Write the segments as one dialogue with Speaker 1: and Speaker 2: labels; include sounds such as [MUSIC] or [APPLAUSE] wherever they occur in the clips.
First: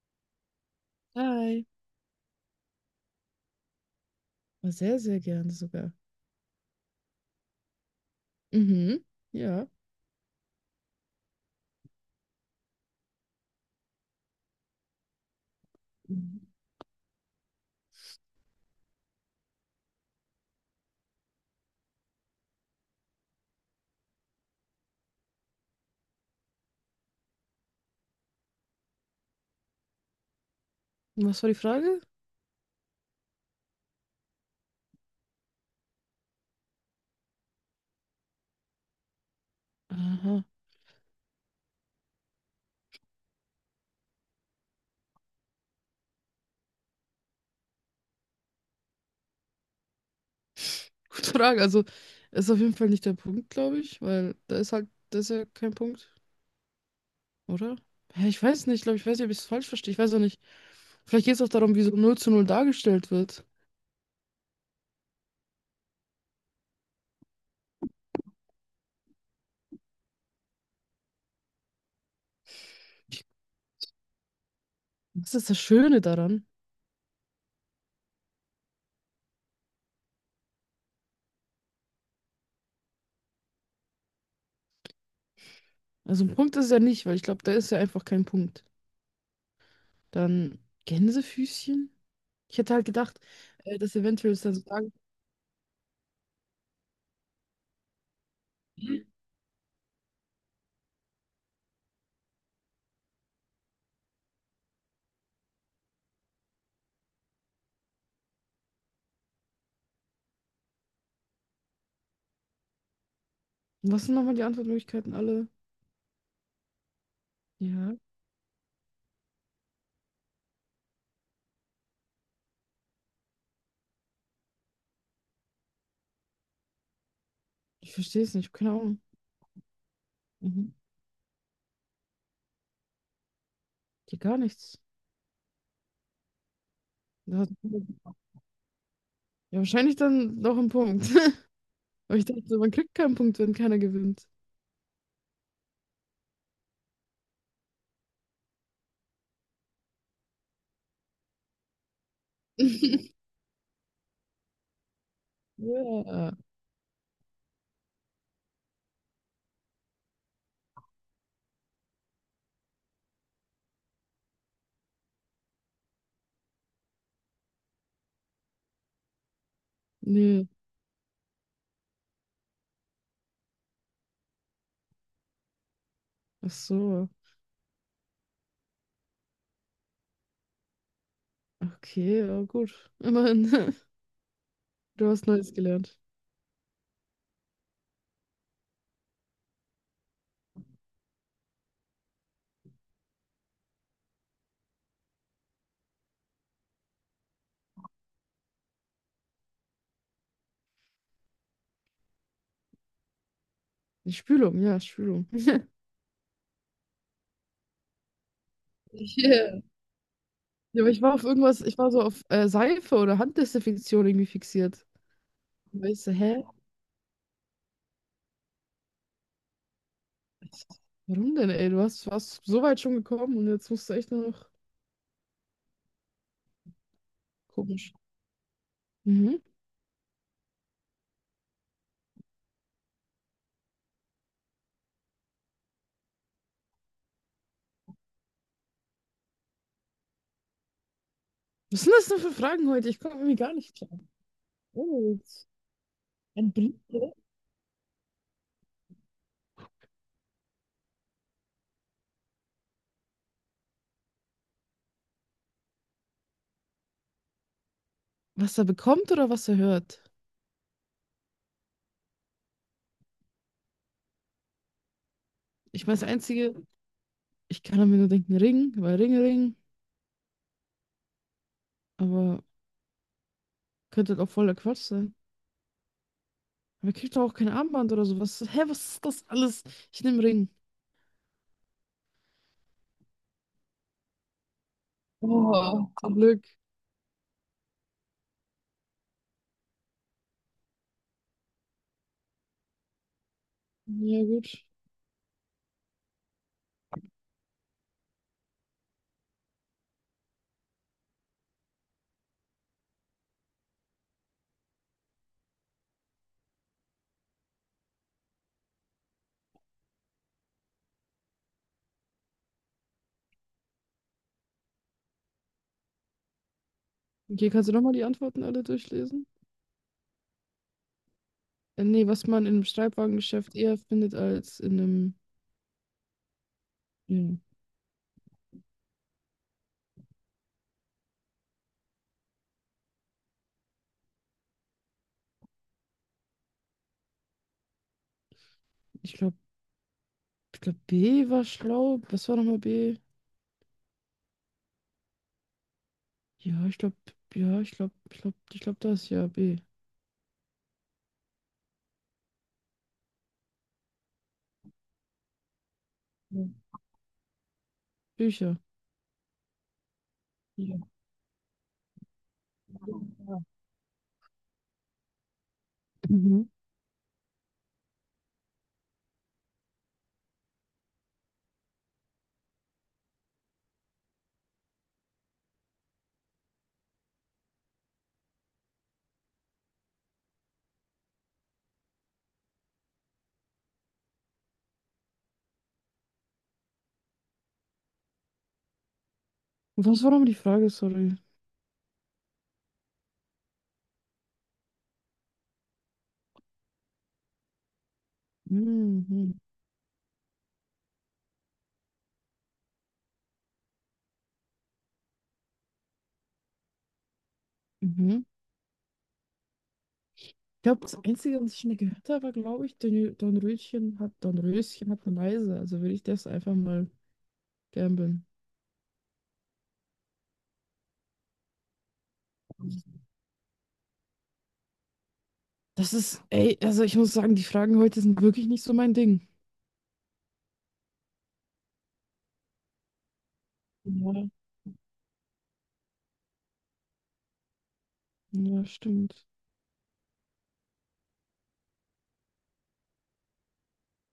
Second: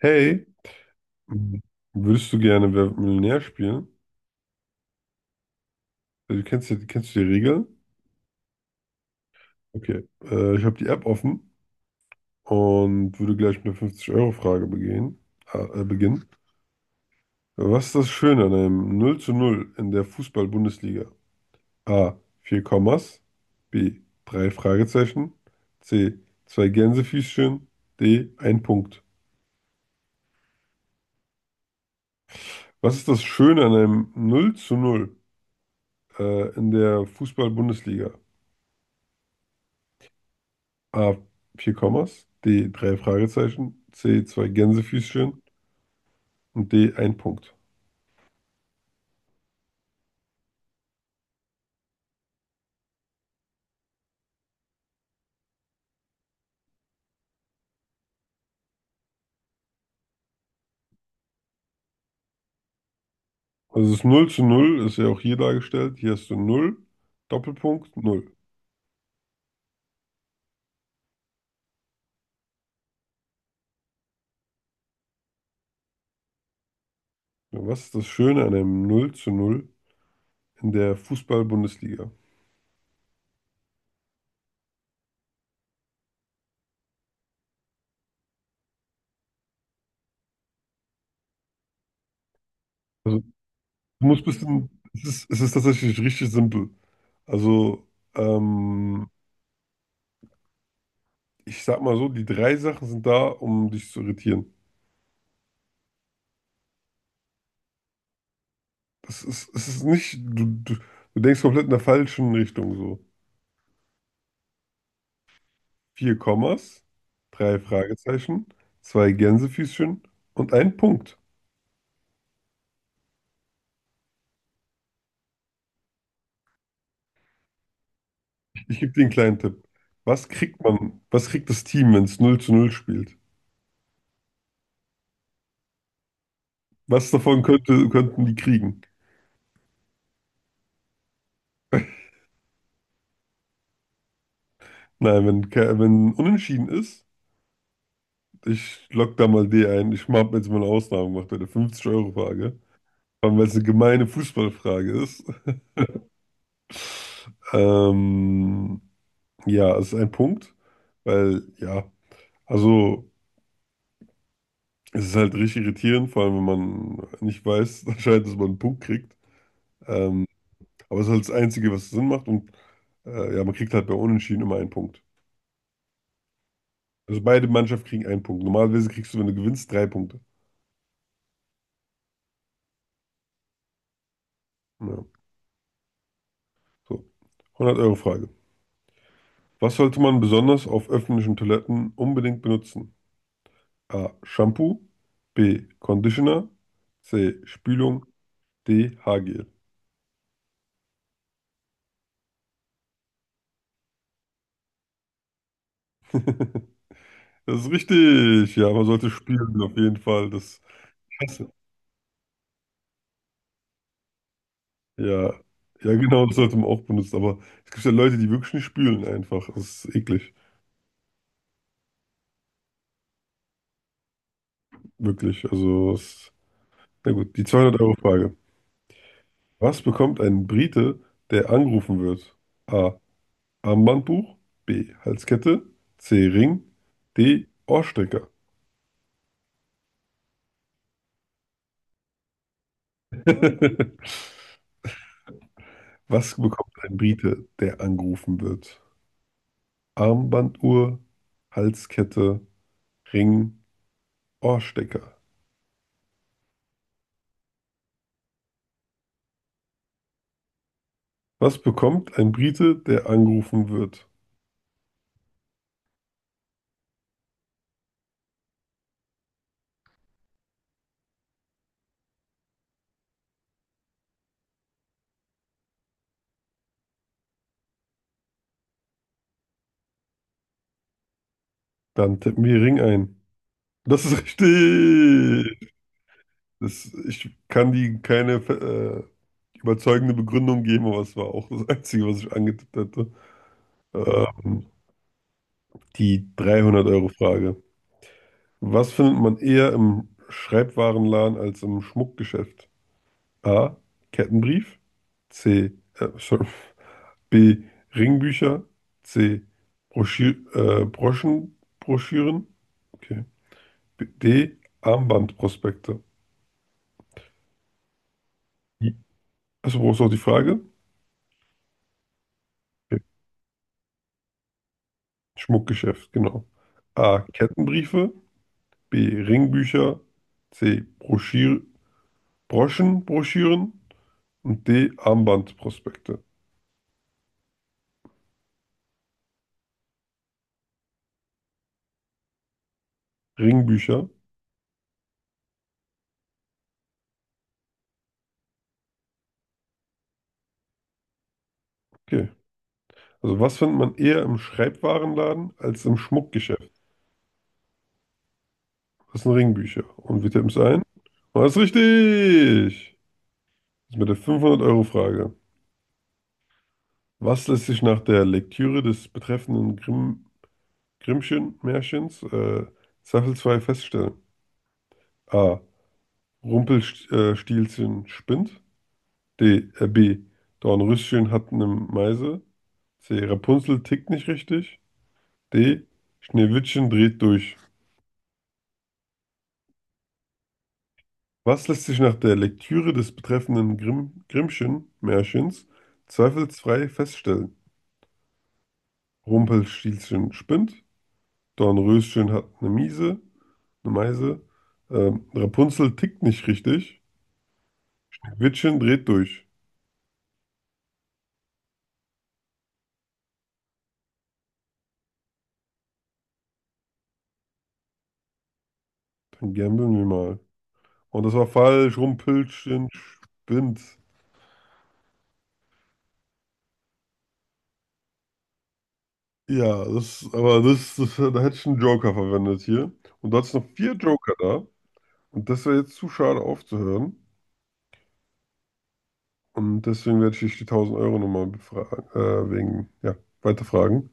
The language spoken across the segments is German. Speaker 1: Hey,
Speaker 2: Hi.
Speaker 1: würdest du gerne Wer wird Millionär spielen?
Speaker 2: Aber sehr, sehr gerne sogar.
Speaker 1: Also, kennst du die Regeln?
Speaker 2: Mhm. Ja.
Speaker 1: Okay. Ich habe die App offen und würde gleich mit der 50-Euro-Frage beginnen.
Speaker 2: Mhm.
Speaker 1: Was ist das Schöne an einem 0 zu 0 in der Fußball-Bundesliga? A. Vier Kommas. B. Drei Fragezeichen. C. Zwei Gänsefüßchen. D. Ein Punkt.
Speaker 2: Was war die Frage?
Speaker 1: Was ist das Schöne an einem 0 zu 0 in der Fußball-Bundesliga?
Speaker 2: Aha.
Speaker 1: A. Vier Kommas, D. Drei Fragezeichen, C. Zwei Gänsefüßchen und D. Ein Punkt.
Speaker 2: [LAUGHS] Gute Frage. Also, ist auf jeden Fall nicht der Punkt, glaube ich, weil da ist halt, das ist ja kein Punkt, oder? Ja, ich weiß nicht, glaube ich, weiß nicht, ob ich es falsch verstehe. Ich weiß auch nicht. Vielleicht geht es auch darum, wie so null zu null dargestellt wird.
Speaker 1: Also, das null zu null ist ja auch hier dargestellt. Hier hast du null Doppelpunkt, null.
Speaker 2: Das ist das Schöne daran.
Speaker 1: Ja, was ist das Schöne an einem null zu null in der Fußball-Bundesliga?
Speaker 2: Also, ein Punkt ist es ja nicht, weil ich glaube, da ist ja einfach kein Punkt. Dann Gänsefüßchen? Ich hätte halt
Speaker 1: Also,
Speaker 2: gedacht, dass
Speaker 1: du musst
Speaker 2: eventuell es dann so
Speaker 1: bisschen,
Speaker 2: sagen.
Speaker 1: es ist tatsächlich richtig simpel. Also, ähm, ich sag mal so, die drei Sachen sind da, um dich zu irritieren. Das ist, es ist nicht, du denkst komplett in der falschen Richtung so.
Speaker 2: Was sind nochmal die Antwortmöglichkeiten alle?
Speaker 1: Vier Kommas, drei
Speaker 2: Ja.
Speaker 1: Fragezeichen, zwei Gänsefüßchen und ein Punkt.
Speaker 2: Ich verstehe es nicht, keine
Speaker 1: Ich gebe
Speaker 2: Ahnung.
Speaker 1: dir einen kleinen Tipp. Was kriegt
Speaker 2: Mhm.
Speaker 1: man, was kriegt das Team, wenn es null zu null spielt?
Speaker 2: Die gar nichts.
Speaker 1: Was davon
Speaker 2: Ja,
Speaker 1: könnte, könnten die kriegen?
Speaker 2: ja, wahrscheinlich dann noch ein Punkt. [LAUGHS] Aber ich dachte, so, man kriegt keinen Punkt, wenn keiner gewinnt.
Speaker 1: Nein, wenn unentschieden ist, ich lock da mal D ein. Ich habe jetzt mal eine Ausnahme gemacht bei der 50-Euro-Frage, vor
Speaker 2: [LAUGHS]
Speaker 1: allem weil es eine gemeine Fußballfrage ist.
Speaker 2: Ja,
Speaker 1: Ähm, ja, es ist ein Punkt, weil ja, also. Es ist halt richtig irritierend, vor allem wenn man nicht weiß, [LAUGHS] anscheinend, dass man einen Punkt kriegt. Ähm,
Speaker 2: nee.
Speaker 1: aber es ist halt das Einzige, was Sinn macht. Und ja, man kriegt halt bei Unentschieden immer einen Punkt.
Speaker 2: Ach so.
Speaker 1: Also beide Mannschaften kriegen einen Punkt. Normalerweise kriegst du, wenn du gewinnst, drei Punkte.
Speaker 2: Okay, ja, gut. Immerhin, [LAUGHS]
Speaker 1: Ja,
Speaker 2: du hast Neues gelernt.
Speaker 1: so. 100-Euro-Frage. Was sollte man besonders auf öffentlichen Toiletten unbedingt benutzen? A. Shampoo. B. Conditioner. C. Spülung. D. Haargel.
Speaker 2: Die Spülung, ja, Spülung. [LAUGHS]
Speaker 1: [LAUGHS] Das ist richtig. Ja, man sollte spülen,
Speaker 2: Yeah.
Speaker 1: auf jeden Fall. Das.
Speaker 2: Ja, aber ich war auf irgendwas, ich war so auf Seife oder Handdesinfektion irgendwie fixiert.
Speaker 1: Ja,
Speaker 2: Und
Speaker 1: ja,
Speaker 2: ich so,
Speaker 1: genau, das
Speaker 2: hä?
Speaker 1: sollte man auch benutzen. Aber es gibt ja Leute, die wirklich nicht spülen einfach. Das ist eklig.
Speaker 2: Warum denn, ey? Du warst so weit schon gekommen und jetzt musst du echt nur noch.
Speaker 1: Wirklich. Also, na gut, die zweihundert euro
Speaker 2: Komisch.
Speaker 1: frage
Speaker 2: Mhm.
Speaker 1: Was bekommt ein Brite, der angerufen wird? A. Armbandbuch. B. Halskette. C. Ring. D. Ohrstecker.
Speaker 2: Was sind das denn für Fragen heute? Ich komme irgendwie
Speaker 1: [LAUGHS]
Speaker 2: gar nicht klar. Oh, jetzt
Speaker 1: Was
Speaker 2: ein
Speaker 1: bekommt ein
Speaker 2: Brite.
Speaker 1: Brite, der angerufen wird? Armbanduhr, Halskette, Ring, Ohrstecker.
Speaker 2: Was er bekommt oder was er hört?
Speaker 1: Was bekommt ein Brite, der angerufen wird?
Speaker 2: Ich meine, das Einzige, ich kann mir nur denken, Ring, weil Ring, Ring, aber könnte halt auch voller Quatsch sein. Aber er kriegt doch auch kein Armband oder sowas. Hä, was ist das alles? Ich nehme Ring.
Speaker 1: Dann tippen wir Ring ein. Das ist richtig.
Speaker 2: Oh, zum Glück.
Speaker 1: Ich kann die keine überzeugende Begründung geben, aber es war auch das Einzige, was ich angetippt hätte.
Speaker 2: Ja, gut.
Speaker 1: Ähm, Die 300-Euro-Frage. Was findet man eher im Schreibwarenladen als im Schmuckgeschäft? A. Kettenbrief. C. Sorry. B. Ringbücher. C. Broschü Broschenbroschüren. Okay. D. Armbandprospekte.
Speaker 2: Okay, kannst du nochmal die Antworten alle durchlesen?
Speaker 1: Achso, brauchst du auch die Frage?
Speaker 2: Nee, was man in einem
Speaker 1: Okay.
Speaker 2: Streitwagengeschäft eher findet als in einem.
Speaker 1: Schmuckgeschäft, genau.
Speaker 2: Ja,
Speaker 1: A. Kettenbriefe. B. Ringbücher. C. Broschir Broschenbroschüren. Und D. Armbandprospekte.
Speaker 2: ich glaube, ich glaub, B war schlau. Was war nochmal B?
Speaker 1: Ringbücher.
Speaker 2: Ja, ich glaube, ja, ich glaube, ich glaube das, ja, B.
Speaker 1: Okay. Also, was findet man eher im Schreibwarenladen als im
Speaker 2: Ja.
Speaker 1: Schmuckgeschäft?
Speaker 2: Bücher.
Speaker 1: Das sind Ringbücher. Und wir tippen es
Speaker 2: Ja.
Speaker 1: ein. Und das ist richtig! Das ist mit der 500-Euro-Frage.
Speaker 2: Mhm.
Speaker 1: Was lässt sich nach der Lektüre des betreffenden Grimmschen-Märchens zweifelsfrei feststellen? A. Rumpelstilzchen spinnt. D. B. Dornröschen hat eine Meise. C. Rapunzel tickt nicht richtig. D. Schneewittchen dreht durch.
Speaker 2: Was war nochmal die Frage, sorry?
Speaker 1: Was lässt sich nach der Lektüre des betreffenden Grimmschen-Märchens zweifelsfrei feststellen?
Speaker 2: Mhm.
Speaker 1: Rumpelstilzchen spinnt. Dornröschen hat eine Miese, eine Meise. Rapunzel tickt nicht richtig.
Speaker 2: Mhm.
Speaker 1: Wittchen dreht durch.
Speaker 2: Ich glaube, das Einzige, was ich schon gehört habe, war, glaube ich, Don Röschen hat eine Meise. Also würde ich das einfach mal gamblen.
Speaker 1: Dann gambeln wir mal. Und das war falsch. Rumpelstilzchen spinnt.
Speaker 2: Das ist, ey, also ich muss sagen, die Fragen heute sind wirklich nicht so mein Ding.
Speaker 1: Ja, aber da hätte ich einen Joker verwendet hier. Und du hattest noch vier
Speaker 2: Ja,
Speaker 1: Joker da. Und das wäre jetzt zu schade aufzuhören.
Speaker 2: ja, stimmt.
Speaker 1: Und deswegen werde ich dich die 1000 Euro nochmal befragen, wegen, ja, weiterfragen.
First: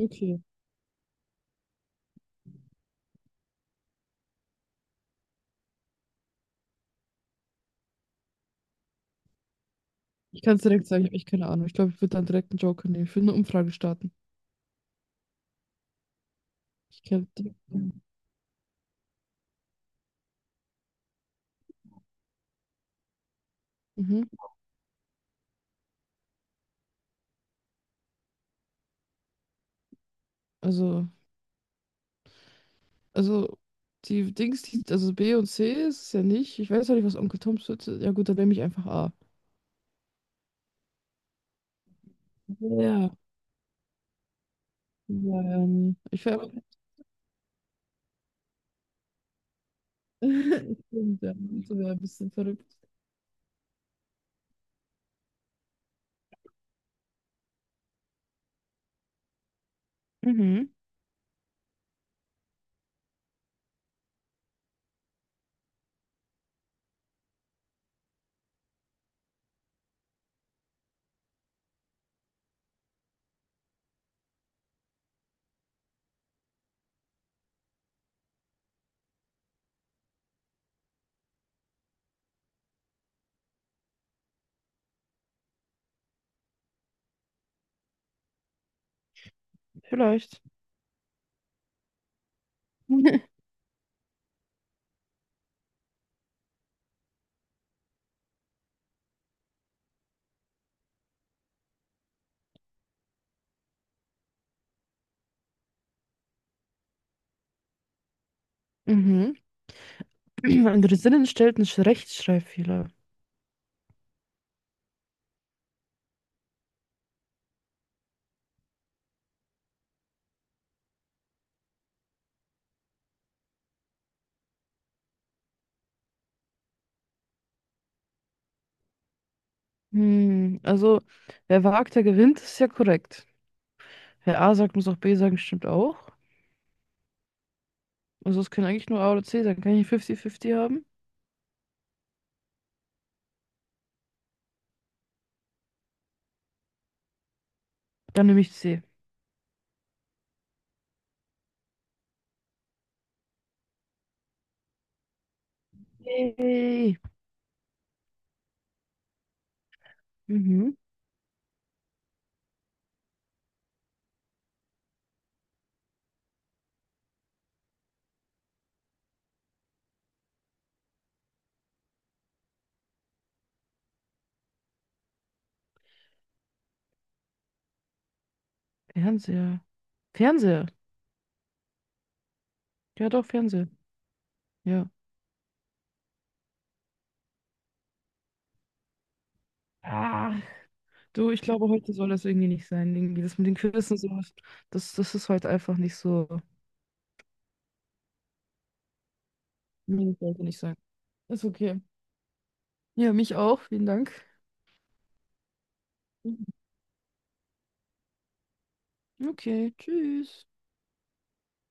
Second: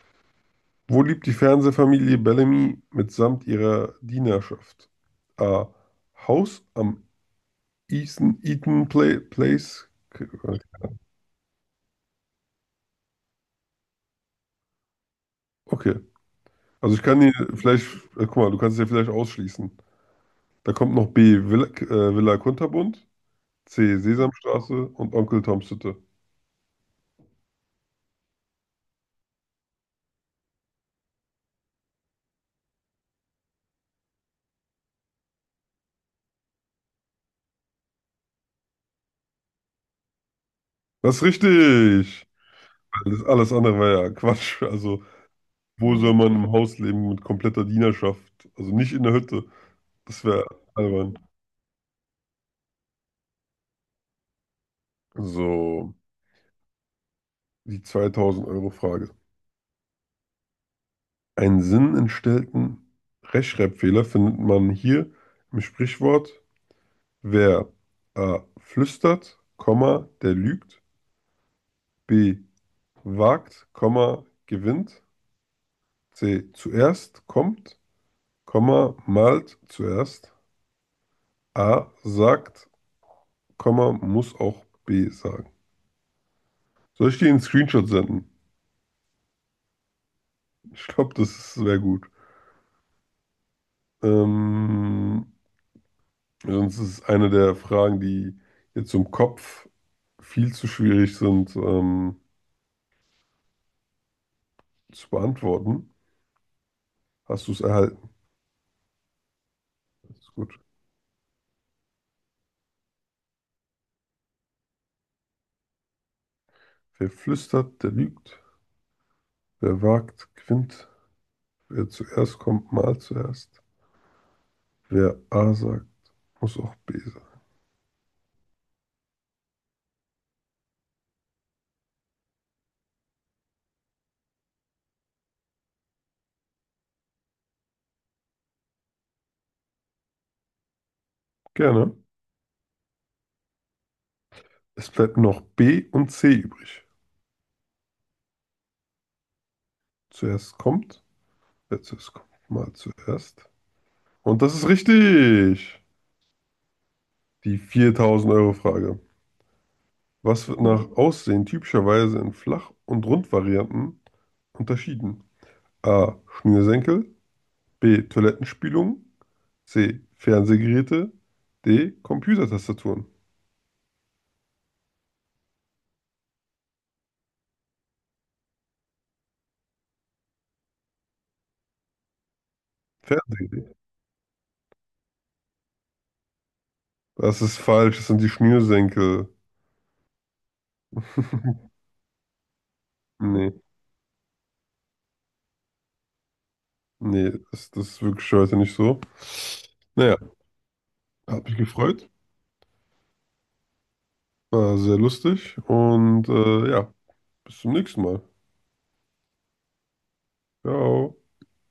Speaker 2: Okay.
Speaker 1: Wo lebt die Fernsehfamilie Bellamy mitsamt ihrer Dienerschaft? A. Haus am Eaton Place.
Speaker 2: Ich kann es direkt sagen, ich habe echt keine Ahnung. Ich glaube, ich würde dann direkt einen Joker nehmen. Ich würde eine Umfrage starten.
Speaker 1: Okay. Also, ich
Speaker 2: Ich
Speaker 1: kann
Speaker 2: kann
Speaker 1: dir
Speaker 2: direkt.
Speaker 1: vielleicht, guck mal, du kannst dir vielleicht ausschließen. Da kommt noch B. Villa Kunterbunt. C.
Speaker 2: Mhm.
Speaker 1: Sesamstraße und Onkel Toms Hütte.
Speaker 2: Also. Also, die Dings, die, also B und C ist es ja nicht. Ich weiß ja nicht, was Onkel Toms Pizza ist. Ja, gut, dann nehme ich einfach A.
Speaker 1: Das ist richtig.
Speaker 2: Ja, ja,
Speaker 1: Alles andere war ja Quatsch. Also,
Speaker 2: ja, nee.
Speaker 1: wo soll
Speaker 2: Ich
Speaker 1: man
Speaker 2: wäre.
Speaker 1: im
Speaker 2: [LAUGHS]
Speaker 1: Haus leben mit kompletter Dienerschaft? Also nicht in der Hütte. Das wäre albern.
Speaker 2: Stimmt, ja. Das wäre ein bisschen verrückt.
Speaker 1: So, die 2000-Euro-Frage.
Speaker 2: Mhm,
Speaker 1: Einen sinnentstellten Rechtschreibfehler findet man hier im Sprichwort, wer A. flüstert, Komma, der lügt, B. wagt, Komma, gewinnt, C. zuerst kommt Komma malt zuerst. A sagt, Komma muss auch B sagen. Soll ich dir einen Screenshot senden?
Speaker 2: vielleicht.
Speaker 1: Ich glaube, das wäre gut.
Speaker 2: [LAUGHS]
Speaker 1: Ähm, Sonst ist es eine der Fragen, die jetzt im Kopf viel zu schwierig sind, zu beantworten. Hast du es erhalten?
Speaker 2: Mhm.
Speaker 1: Das ist
Speaker 2: [CLEARS THROAT]
Speaker 1: gut.
Speaker 2: Ein Drinnen stellt einen Rechtschreibfehler.
Speaker 1: Wer flüstert, der lügt. Wer wagt, gewinnt. Wer zuerst kommt, malt zuerst. Wer A sagt, muss auch B sagen.
Speaker 2: Hm, also, wer wagt, der gewinnt, ist ja korrekt. Wer A sagt, muss auch B sagen, stimmt auch. Also, es kann eigentlich nur A oder C sein. Kann ich 50-50 haben?
Speaker 1: Gerne. Es bleibt noch B und C übrig.
Speaker 2: Dann nehme ich C.
Speaker 1: Zuerst kommt, wer zuerst kommt, mal zuerst. Und das ist richtig.
Speaker 2: Yay.
Speaker 1: Die 4000-Euro-Frage. Was wird
Speaker 2: Mhm.
Speaker 1: nach Aussehen typischerweise in Flach- und Rundvarianten unterschieden? A. Schnürsenkel. B. Toilettenspülung. C. Fernsehgeräte. D. Computertastaturen.
Speaker 2: Fernseher. Fernseher. Ja, doch, Fernseher.
Speaker 1: Fernsehgeräte.
Speaker 2: Ja.
Speaker 1: Das ist falsch. Das sind die Schnürsenkel.
Speaker 2: Ah, du, ich glaube,
Speaker 1: [LAUGHS]
Speaker 2: heute soll das irgendwie nicht sein. Irgendwie das mit
Speaker 1: Nee,
Speaker 2: den Quiz und sowas. Das ist heute einfach nicht so.
Speaker 1: nee, das ist wirklich heute nicht so.
Speaker 2: Nee,
Speaker 1: Naja,
Speaker 2: das sollte nicht sein.
Speaker 1: hat
Speaker 2: Ist
Speaker 1: mich
Speaker 2: okay.
Speaker 1: gefreut.
Speaker 2: Ja, mich auch. Vielen Dank.
Speaker 1: War sehr lustig. Und
Speaker 2: Mhm.
Speaker 1: ja. Bis zum nächsten Mal.
Speaker 2: Okay, tschüss.
Speaker 1: Ciao.